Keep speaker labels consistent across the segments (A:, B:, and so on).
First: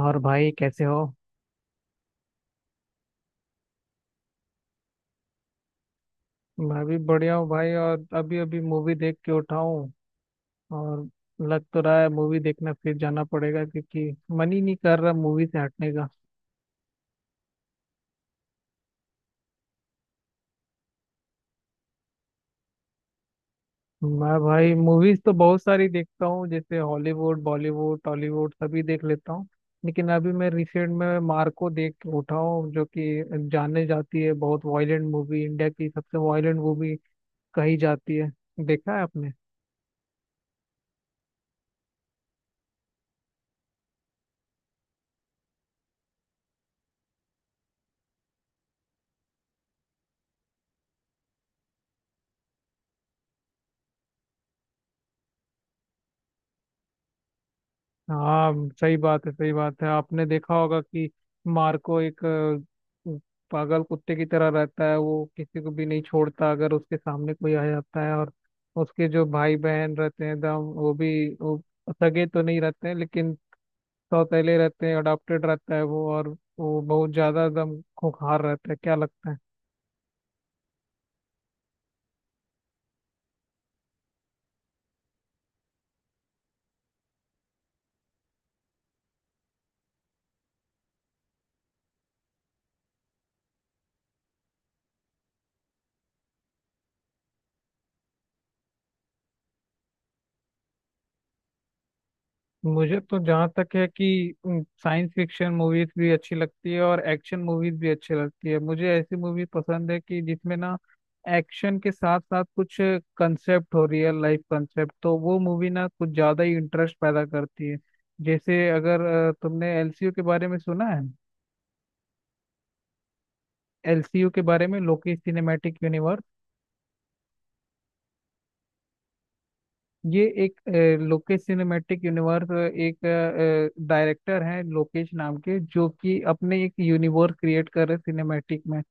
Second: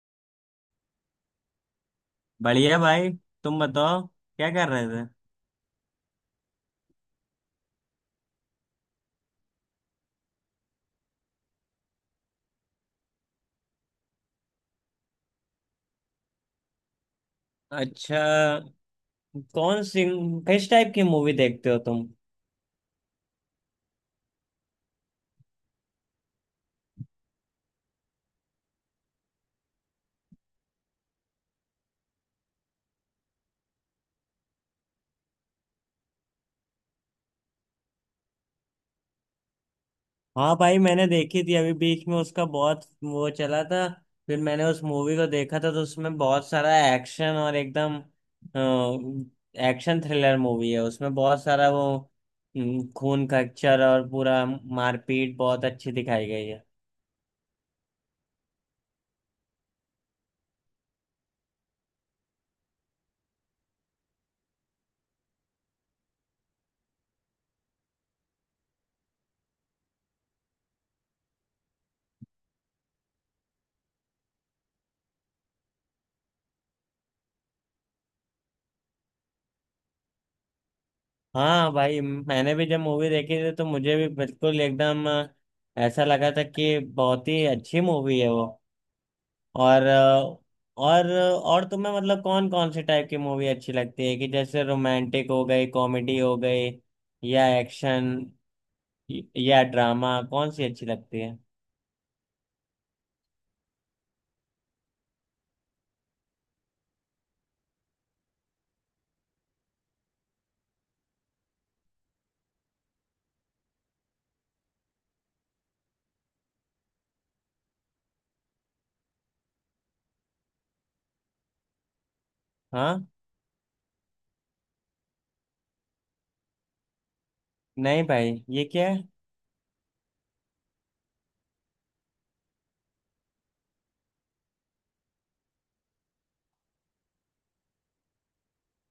A: और भाई कैसे हो।
B: बढ़िया भाई। तुम बताओ, क्या कर रहे थे?
A: मैं भी बढ़िया हूँ भाई। और अभी अभी मूवी देख के उठा हूँ। और लग तो रहा है मूवी देखना फिर जाना पड़ेगा क्योंकि मन ही नहीं कर रहा मूवी से हटने का।
B: अच्छा, कौन सी? किस टाइप की मूवी देखते हो तुम?
A: मैं भाई मूवीज तो बहुत सारी देखता हूँ, जैसे हॉलीवुड, बॉलीवुड, टॉलीवुड सभी देख लेता हूँ। लेकिन अभी मैं रिसेंट में मार्को देख के उठा हूँ, जो कि जाने जाती है बहुत वायलेंट मूवी, इंडिया की सबसे वायलेंट मूवी कही जाती है। देखा है आपने?
B: हाँ भाई, मैंने देखी थी। अभी बीच में उसका बहुत वो चला था, फिर मैंने उस मूवी को देखा था। तो उसमें बहुत सारा एक्शन, और एकदम एक्शन थ्रिलर मूवी है। उसमें बहुत सारा वो खून खच्चर और पूरा मारपीट बहुत अच्छी दिखाई गई है।
A: हाँ, सही बात है, सही बात है। आपने देखा होगा कि मार्को एक पागल कुत्ते की तरह रहता है, वो किसी को भी नहीं छोड़ता अगर उसके सामने कोई आ जाता है। और उसके जो भाई बहन रहते हैं दम, वो भी वो सगे तो नहीं रहते हैं, लेकिन सौतेले रहते हैं, अडॉप्टेड रहता है वो। और वो बहुत ज्यादा दम खूंखार रहता है, क्या लगता है?
B: हाँ भाई, मैंने भी जब मूवी देखी थी तो मुझे भी बिल्कुल एकदम ऐसा लगा था कि बहुत ही अच्छी मूवी है वो। और और तुम्हें मतलब कौन कौन से टाइप की मूवी अच्छी लगती है, कि जैसे रोमांटिक हो गई, कॉमेडी हो गई, या एक्शन या ड्रामा, कौन सी अच्छी लगती है?
A: मुझे तो जहाँ तक है कि साइंस फिक्शन मूवीज भी अच्छी लगती है और एक्शन मूवीज भी अच्छी लगती है। मुझे ऐसी मूवी पसंद है कि जिसमें ना एक्शन के साथ साथ कुछ कंसेप्ट हो, रियल लाइफ कंसेप्ट, तो वो मूवी ना कुछ ज्यादा ही इंटरेस्ट पैदा करती है। जैसे अगर तुमने एलसीयू के बारे में सुना है?
B: हाँ।
A: एलसीयू के बारे में, लोकी सिनेमैटिक यूनिवर्स।
B: नहीं भाई, ये क्या है?
A: ये एक लोकेश सिनेमैटिक यूनिवर्स। एक डायरेक्टर हैं लोकेश नाम के, जो कि अपने एक यूनिवर्स क्रिएट कर रहे सिनेमैटिक में।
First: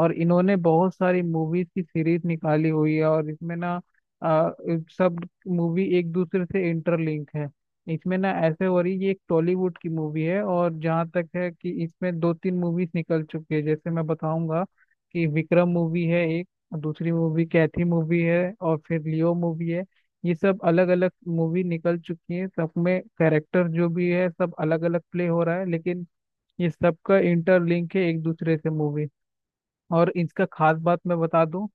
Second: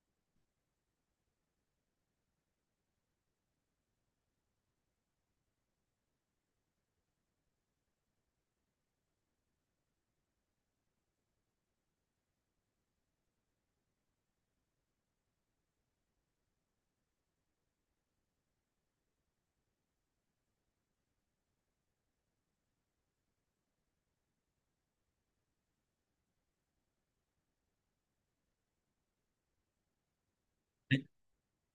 A: और इन्होंने बहुत सारी मूवीज की सीरीज निकाली हुई है, और इसमें ना अ, सब मूवी एक दूसरे से इंटरलिंक है। इसमें ना ऐसे हो रही, ये एक टॉलीवुड की मूवी है। और जहाँ तक है कि इसमें दो तीन मूवीज निकल चुकी है, जैसे मैं बताऊंगा कि विक्रम मूवी है एक, दूसरी मूवी कैथी मूवी है, और फिर लियो मूवी है। ये सब अलग अलग मूवी निकल चुकी है, सब में कैरेक्टर जो भी है सब अलग अलग प्ले हो रहा है, लेकिन ये सबका इंटरलिंक है एक दूसरे से मूवी। और इसका खास बात मैं बता दूं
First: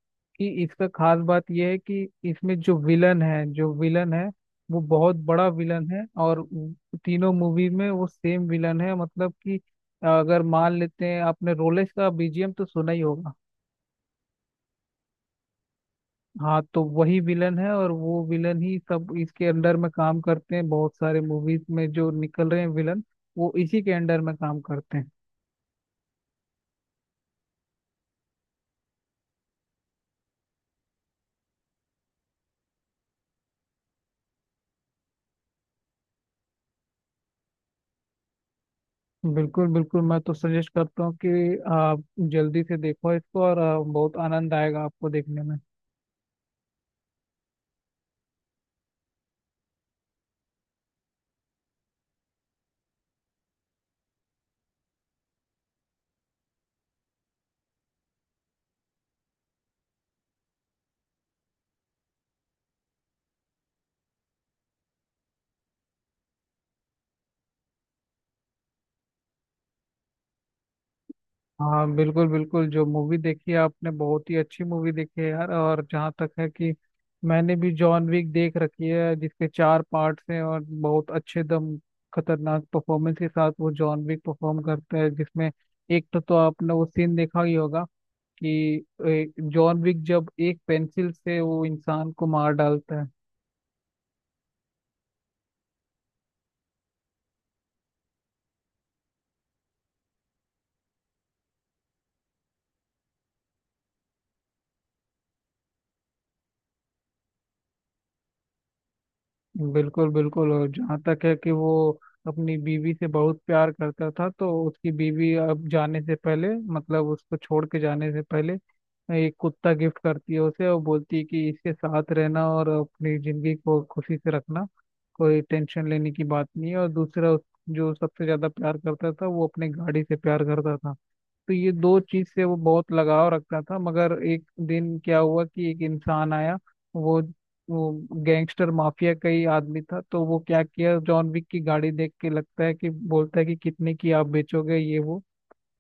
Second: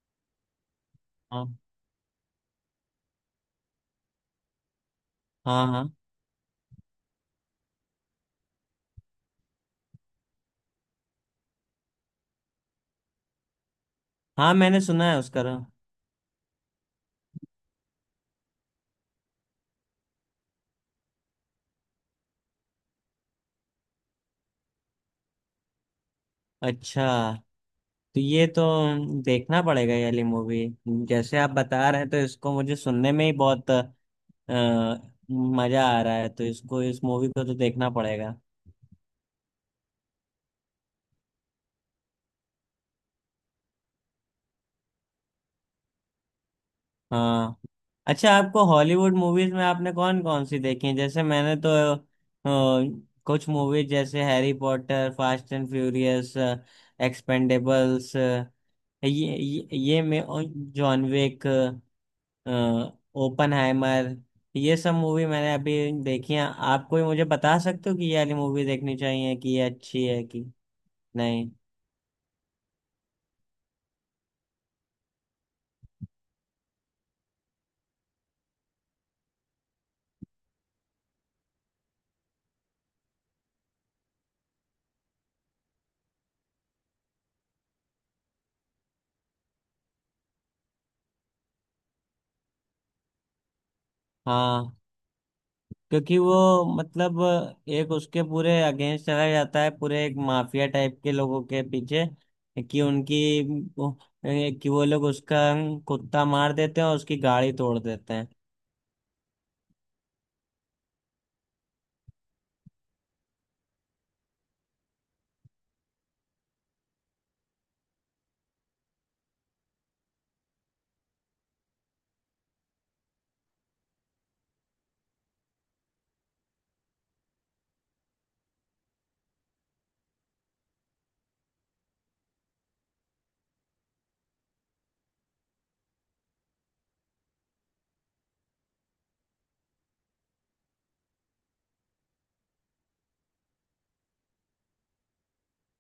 A: कि इसका खास
B: हाँ
A: बात ये है कि इसमें जो विलन है वो बहुत बड़ा
B: हाँ
A: विलन
B: हाँ।
A: है, और वो तीनों मूवी में वो सेम विलन है। मतलब कि अगर मान लेते हैं, आपने रोलेक्स का बीजीएम तो सुना ही होगा।
B: हाँ, मैंने सुना है उसका नाम।
A: हाँ, तो वही विलन है, और वो विलन ही, सब इसके अंडर में काम करते हैं, बहुत सारे मूवीज में जो निकल रहे हैं विलन, वो इसी के अंडर में काम करते हैं।
B: अच्छा, तो ये तो देखना पड़ेगा, ये वाली मूवी। जैसे आप बता रहे हैं तो इसको मुझे सुनने में ही बहुत मजा आ रहा है, तो इसको, इस मूवी को तो देखना पड़ेगा।
A: बिल्कुल बिल्कुल, मैं तो सजेस्ट करता हूँ कि आप जल्दी से देखो इसको, और बहुत आनंद आएगा आपको देखने में।
B: हाँ। अच्छा, आपको हॉलीवुड मूवीज में आपने कौन कौन सी देखी है? जैसे मैंने तो अ, कुछ मूवीज जैसे Harry Potter, fast and furious, Expendables, ये ये मैं, और जॉन विक, ओपनहाइमर, ये सब मूवी मैंने अभी देखी हैं। आप कोई मुझे बता सकते हो कि ये वाली मूवी देखनी चाहिए कि ये अच्छी है कि नहीं?
A: हाँ बिल्कुल बिल्कुल, जो मूवी देखी है आपने बहुत ही अच्छी मूवी देखी है यार। और जहाँ तक है कि मैंने भी जॉन विक देख रखी है, जिसके चार पार्ट्स हैं, और बहुत अच्छे दम खतरनाक परफॉर्मेंस के साथ वो जॉन विक परफॉर्म करता है। जिसमें एक तो आपने वो सीन देखा ही होगा कि जॉन विक जब एक पेंसिल से वो इंसान को मार डालता है।
B: हाँ, क्योंकि वो मतलब एक उसके पूरे अगेंस्ट चला जाता है, पूरे एक माफिया टाइप के लोगों के पीछे, कि उनकी वो- कि वो लोग उसका कुत्ता मार देते हैं और उसकी गाड़ी तोड़ देते हैं।
A: बिल्कुल बिल्कुल, और जहाँ तक है कि वो अपनी बीवी से बहुत प्यार करता था, तो उसकी बीवी अब जाने से पहले, मतलब उसको छोड़ के जाने से पहले, एक कुत्ता गिफ्ट करती है उसे, और बोलती है कि इसके साथ रहना और अपनी जिंदगी को खुशी से रखना, कोई टेंशन लेने की बात नहीं है। और दूसरा जो सबसे ज्यादा प्यार करता था, वो अपने गाड़ी से प्यार करता था। तो ये दो चीज से वो बहुत लगाव रखता था। मगर एक दिन क्या हुआ कि एक इंसान आया, वो वो गैंगस्टर माफिया का ही आदमी था। तो वो क्या किया, जॉन विक की गाड़ी देख के लगता है कि, बोलता है कि कितने की आप बेचोगे ये वो,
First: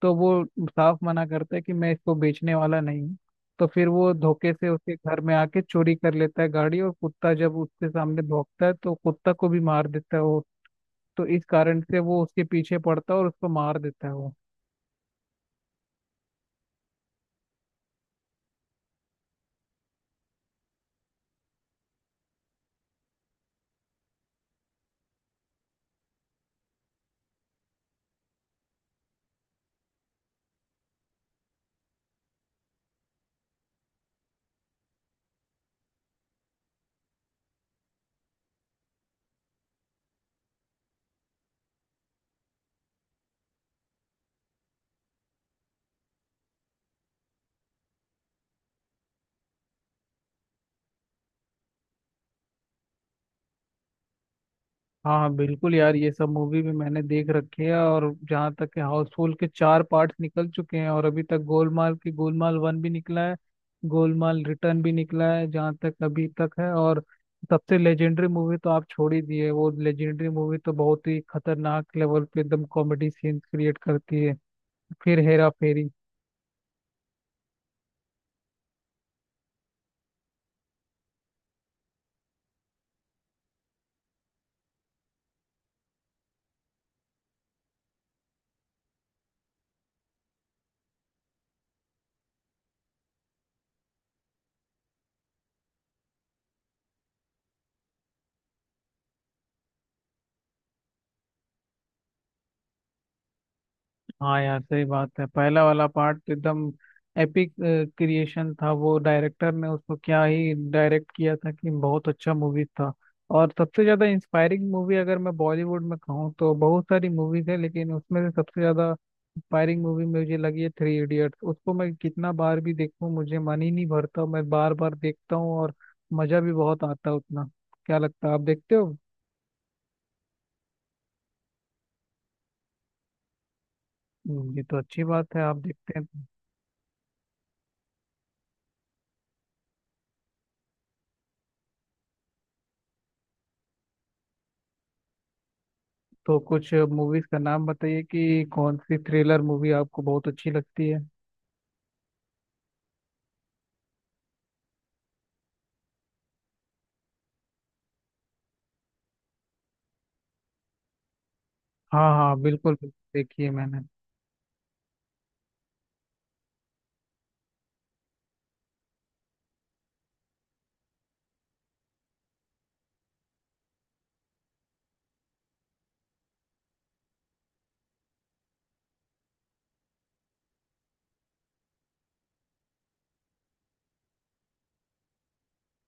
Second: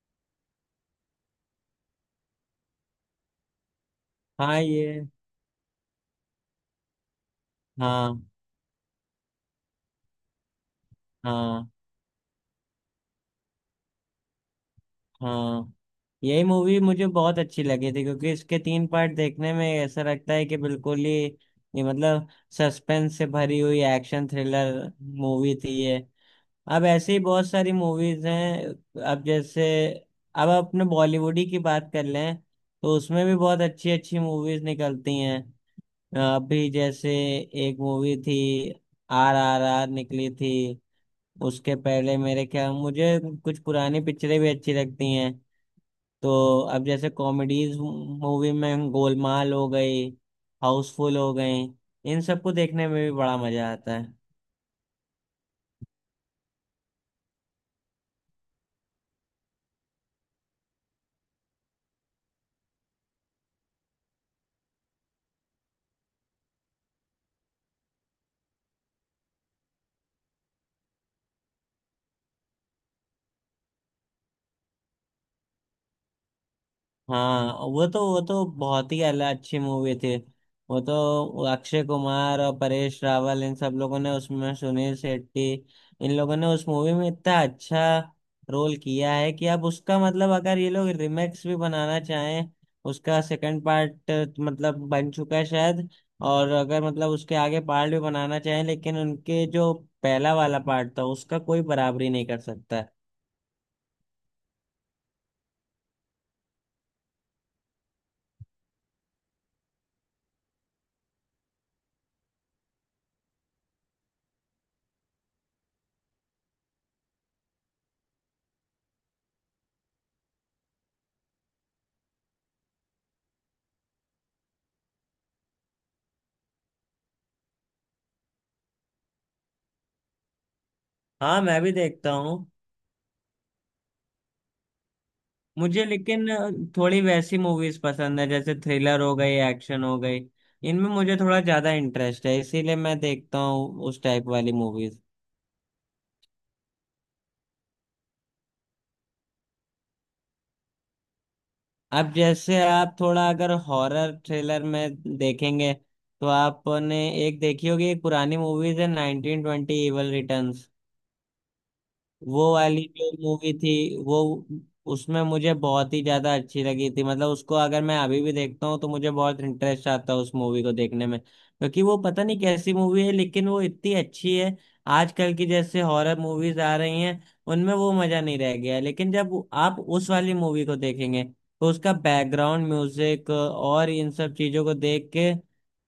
A: तो वो साफ मना करता है कि मैं इसको बेचने वाला नहीं हूँ। तो फिर वो धोखे
B: हाँ
A: से उसके
B: ये।
A: घर में आके चोरी कर लेता है गाड़ी, और कुत्ता जब उसके
B: हाँ
A: सामने भौंकता है तो कुत्ता को भी मार देता है वो। तो इस
B: हाँ।
A: कारण से वो उसके पीछे पड़ता है और उसको मार देता है वो।
B: हाँ, यही मूवी मुझे बहुत अच्छी लगी थी, क्योंकि इसके 3 पार्ट देखने में ऐसा लगता है कि बिल्कुल ही ये मतलब सस्पेंस से भरी हुई एक्शन थ्रिलर मूवी थी ये। अब ऐसी ही बहुत सारी मूवीज हैं। अब जैसे, अब अपने बॉलीवुड ही की बात कर लें तो उसमें भी बहुत अच्छी अच्छी मूवीज निकलती हैं। अभी जैसे एक मूवी थी, RRR निकली थी। उसके पहले मेरे ख्याल, मुझे कुछ पुरानी पिक्चरें भी अच्छी लगती हैं। तो अब जैसे कॉमेडीज मूवी में गोलमाल हो गई, हाउसफुल हो गई, इन सबको देखने में भी बड़ा मजा आता है।
A: हाँ हाँ बिल्कुल यार, ये सब मूवी भी मैंने देख रखी है। और जहाँ तक है, हाउसफुल के चार पार्ट्स निकल चुके हैं, और अभी तक गोलमाल की गोलमाल वन भी निकला है, गोलमाल रिटर्न भी निकला है जहाँ तक अभी तक है। और सबसे लेजेंडरी मूवी तो आप छोड़ ही दिए, वो लेजेंडरी मूवी तो बहुत ही खतरनाक लेवल पे एकदम कॉमेडी सीन क्रिएट करती है, फिर हेरा फेरी।
B: हाँ, वो तो बहुत ही अच्छी मूवी थी। वो तो अक्षय कुमार और परेश रावल, इन सब लोगों ने उसमें, सुनील शेट्टी, इन लोगों ने उस मूवी में इतना अच्छा रोल किया है कि अब उसका मतलब, अगर ये लोग रिमेक्स भी बनाना चाहें, उसका सेकंड पार्ट मतलब बन चुका है शायद, और अगर मतलब उसके आगे पार्ट भी बनाना चाहें, लेकिन उनके जो पहला वाला पार्ट था उसका कोई बराबरी नहीं कर सकता है।
A: हाँ यार सही बात है, पहला वाला पार्ट तो एकदम एपिक क्रिएशन था। वो डायरेक्टर ने उसको क्या ही डायरेक्ट किया था कि बहुत अच्छा मूवी था। और सबसे ज्यादा इंस्पायरिंग मूवी अगर मैं बॉलीवुड में कहूँ तो बहुत सारी मूवीज है, लेकिन उसमें से सबसे ज्यादा इंस्पायरिंग मूवी मुझे लगी है थ्री इडियट्स। उसको मैं कितना बार भी देखूँ मुझे मन ही नहीं भरता, मैं बार बार देखता हूँ और मजा भी बहुत आता है उतना। क्या लगता है, आप देखते हो?
B: हाँ, मैं भी देखता हूँ।
A: ये तो अच्छी बात है आप
B: मुझे
A: देखते हैं।
B: लेकिन थोड़ी वैसी मूवीज पसंद है, जैसे थ्रिलर हो गई, एक्शन हो गई। इनमें मुझे थोड़ा ज्यादा इंटरेस्ट है, इसीलिए मैं देखता हूँ उस टाइप वाली मूवीज।
A: तो कुछ मूवीज का नाम बताइए कि कौन सी थ्रिलर मूवी आपको बहुत अच्छी लगती है।
B: अब जैसे आप थोड़ा अगर हॉरर थ्रिलर में देखेंगे तो आपने एक देखी होगी, एक पुरानी मूवीज है, 1920 इवल रिटर्न्स।
A: हाँ हाँ
B: वो
A: बिल्कुल
B: वाली जो
A: बिल्कुल, देखी है
B: मूवी थी
A: मैंने।
B: वो, उसमें मुझे बहुत ही ज्यादा अच्छी लगी थी। मतलब उसको अगर मैं अभी भी देखता हूँ तो मुझे बहुत इंटरेस्ट आता है उस मूवी को देखने में, क्योंकि वो पता नहीं कैसी मूवी है, लेकिन वो इतनी अच्छी है। आजकल की जैसे हॉरर मूवीज आ रही हैं, उनमें वो मजा नहीं रह गया है। लेकिन जब आप उस वाली मूवी को देखेंगे तो उसका बैकग्राउंड म्यूजिक और इन सब चीजों को देख के,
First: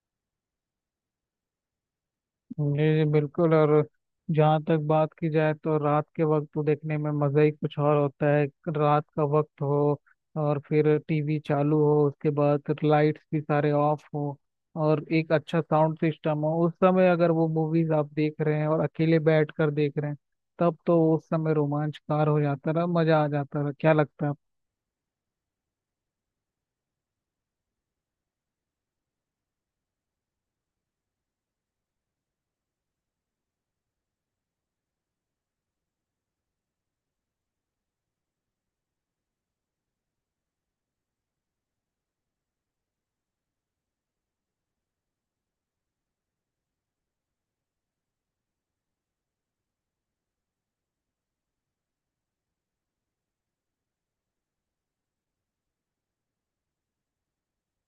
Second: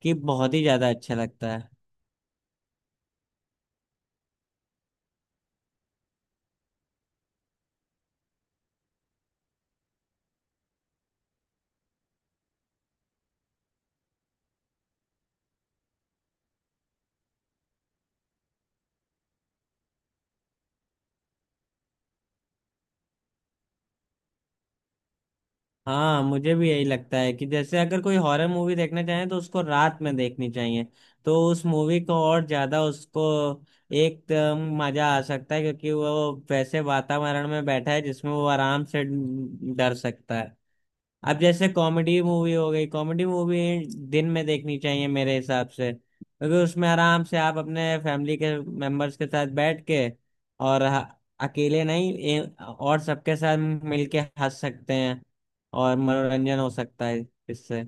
B: कि बहुत ही ज्यादा अच्छा लगता है।
A: जी जी बिल्कुल। और जहाँ तक बात की जाए तो रात के वक्त तो देखने में मज़ा ही कुछ और होता है। रात का वक्त हो, और फिर टीवी चालू हो, उसके बाद लाइट्स भी सारे ऑफ हो, और एक अच्छा साउंड सिस्टम हो, उस समय अगर वो मूवीज आप देख रहे हैं और अकेले बैठ कर देख रहे हैं, तब तो उस समय रोमांचकार हो जाता रहा, मज़ा आ जाता रहा, क्या लगता है?
B: हाँ, मुझे भी यही लगता है कि जैसे अगर कोई हॉरर मूवी देखना चाहे तो उसको रात में देखनी चाहिए। तो उस मूवी को और ज्यादा, उसको एक मजा आ सकता है, क्योंकि वो वैसे वातावरण में बैठा है जिसमें वो आराम से डर सकता है। अब जैसे कॉमेडी मूवी हो गई, कॉमेडी मूवी दिन में देखनी चाहिए मेरे हिसाब से, क्योंकि उसमें आराम से आप अपने फैमिली के मेंबर्स के साथ बैठ के, और ह- अकेले नहीं, और सबके साथ मिलके हंस सकते हैं, और मनोरंजन हो सकता है इससे।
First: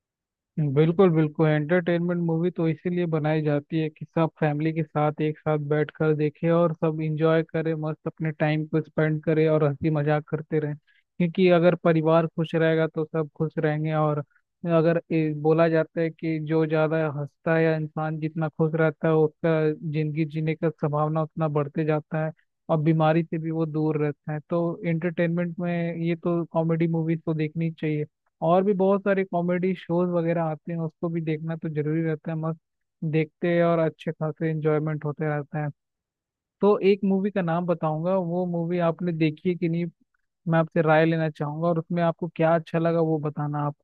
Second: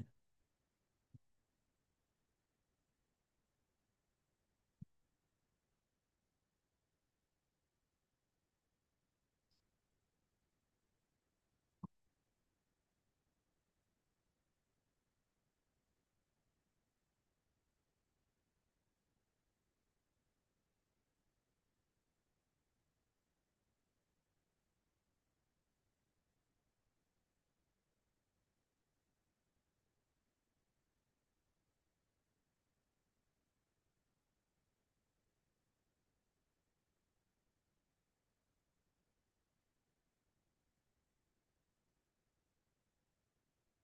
A: बिल्कुल बिल्कुल, एंटरटेनमेंट मूवी तो इसीलिए बनाई जाती है कि सब फैमिली के साथ एक साथ बैठ कर देखे, और सब इंजॉय करें, मस्त अपने टाइम को स्पेंड करें और हंसी मजाक करते रहें। क्योंकि अगर परिवार खुश रहेगा तो सब खुश रहेंगे। और अगर बोला जाता है कि जो ज्यादा हंसता है या इंसान जितना खुश रहता है उसका जिंदगी जीने का संभावना उतना बढ़ते जाता है, और बीमारी से भी वो दूर रहता है। तो एंटरटेनमेंट में ये तो, कॉमेडी मूवीज तो देखनी चाहिए। और भी बहुत सारे कॉमेडी शोज वगैरह आते हैं, उसको भी देखना तो जरूरी रहता है। मस्त देखते हैं और अच्छे खासे एंजॉयमेंट होते रहता है। तो एक मूवी का नाम बताऊंगा, वो मूवी आपने देखी है कि नहीं, मैं आपसे राय लेना चाहूंगा। और उसमें आपको क्या अच्छा लगा वो बताना आप।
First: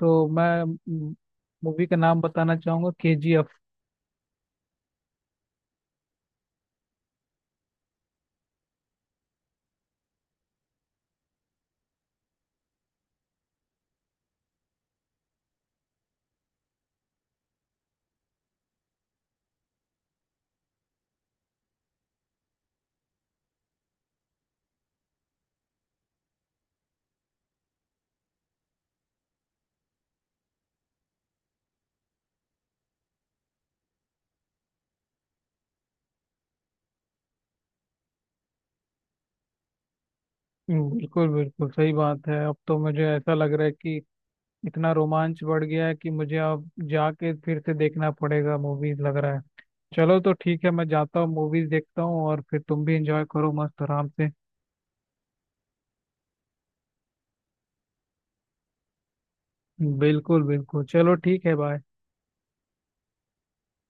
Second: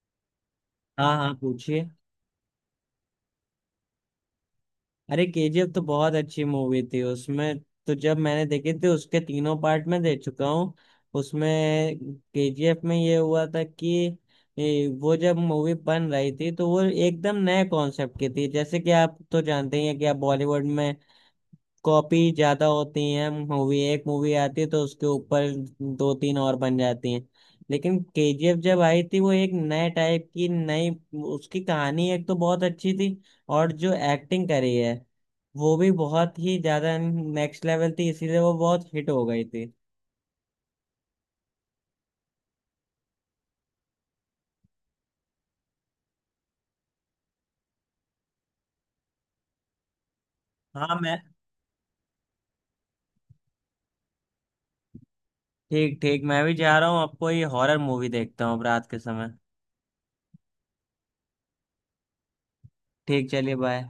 A: तो मैं
B: हाँ हाँ,
A: मूवी
B: पूछिए।
A: का नाम बताना चाहूंगा, केजीएफ।
B: अरे, KGF तो बहुत अच्छी मूवी थी। उसमें, तो जब मैंने देखी थी, उसके तीनों पार्ट में देख चुका हूँ। उसमें KGF में ये हुआ था कि ये वो जब मूवी बन रही थी तो वो एकदम नए कॉन्सेप्ट की थी, जैसे कि आप तो जानते ही हैं कि आप बॉलीवुड में कॉपी ज्यादा होती है। मूवी, एक मूवी आती है तो उसके ऊपर दो तीन और बन जाती हैं। लेकिन KGF जब आई थी, वो एक नए टाइप की, नई, उसकी कहानी एक तो बहुत अच्छी थी, और जो एक्टिंग करी है वो भी बहुत ही ज्यादा नेक्स्ट लेवल थी, इसीलिए वो बहुत हिट हो गई थी।
A: बिल्कुल बिल्कुल सही बात है, अब तो मुझे ऐसा लग रहा है कि इतना रोमांच बढ़ गया है कि मुझे अब जाके फिर से देखना पड़ेगा मूवीज, लग रहा है। चलो तो ठीक है, मैं
B: हाँ,
A: जाता
B: मैं,
A: हूँ मूवीज देखता हूँ, और फिर तुम भी एंजॉय करो मस्त आराम से।
B: ठीक ठीक, मैं भी जा रहा हूँ अब। कोई हॉरर मूवी देखता हूँ अब रात के समय।
A: बिल्कुल बिल्कुल चलो ठीक है, बाय।
B: ठीक, चलिए बाय।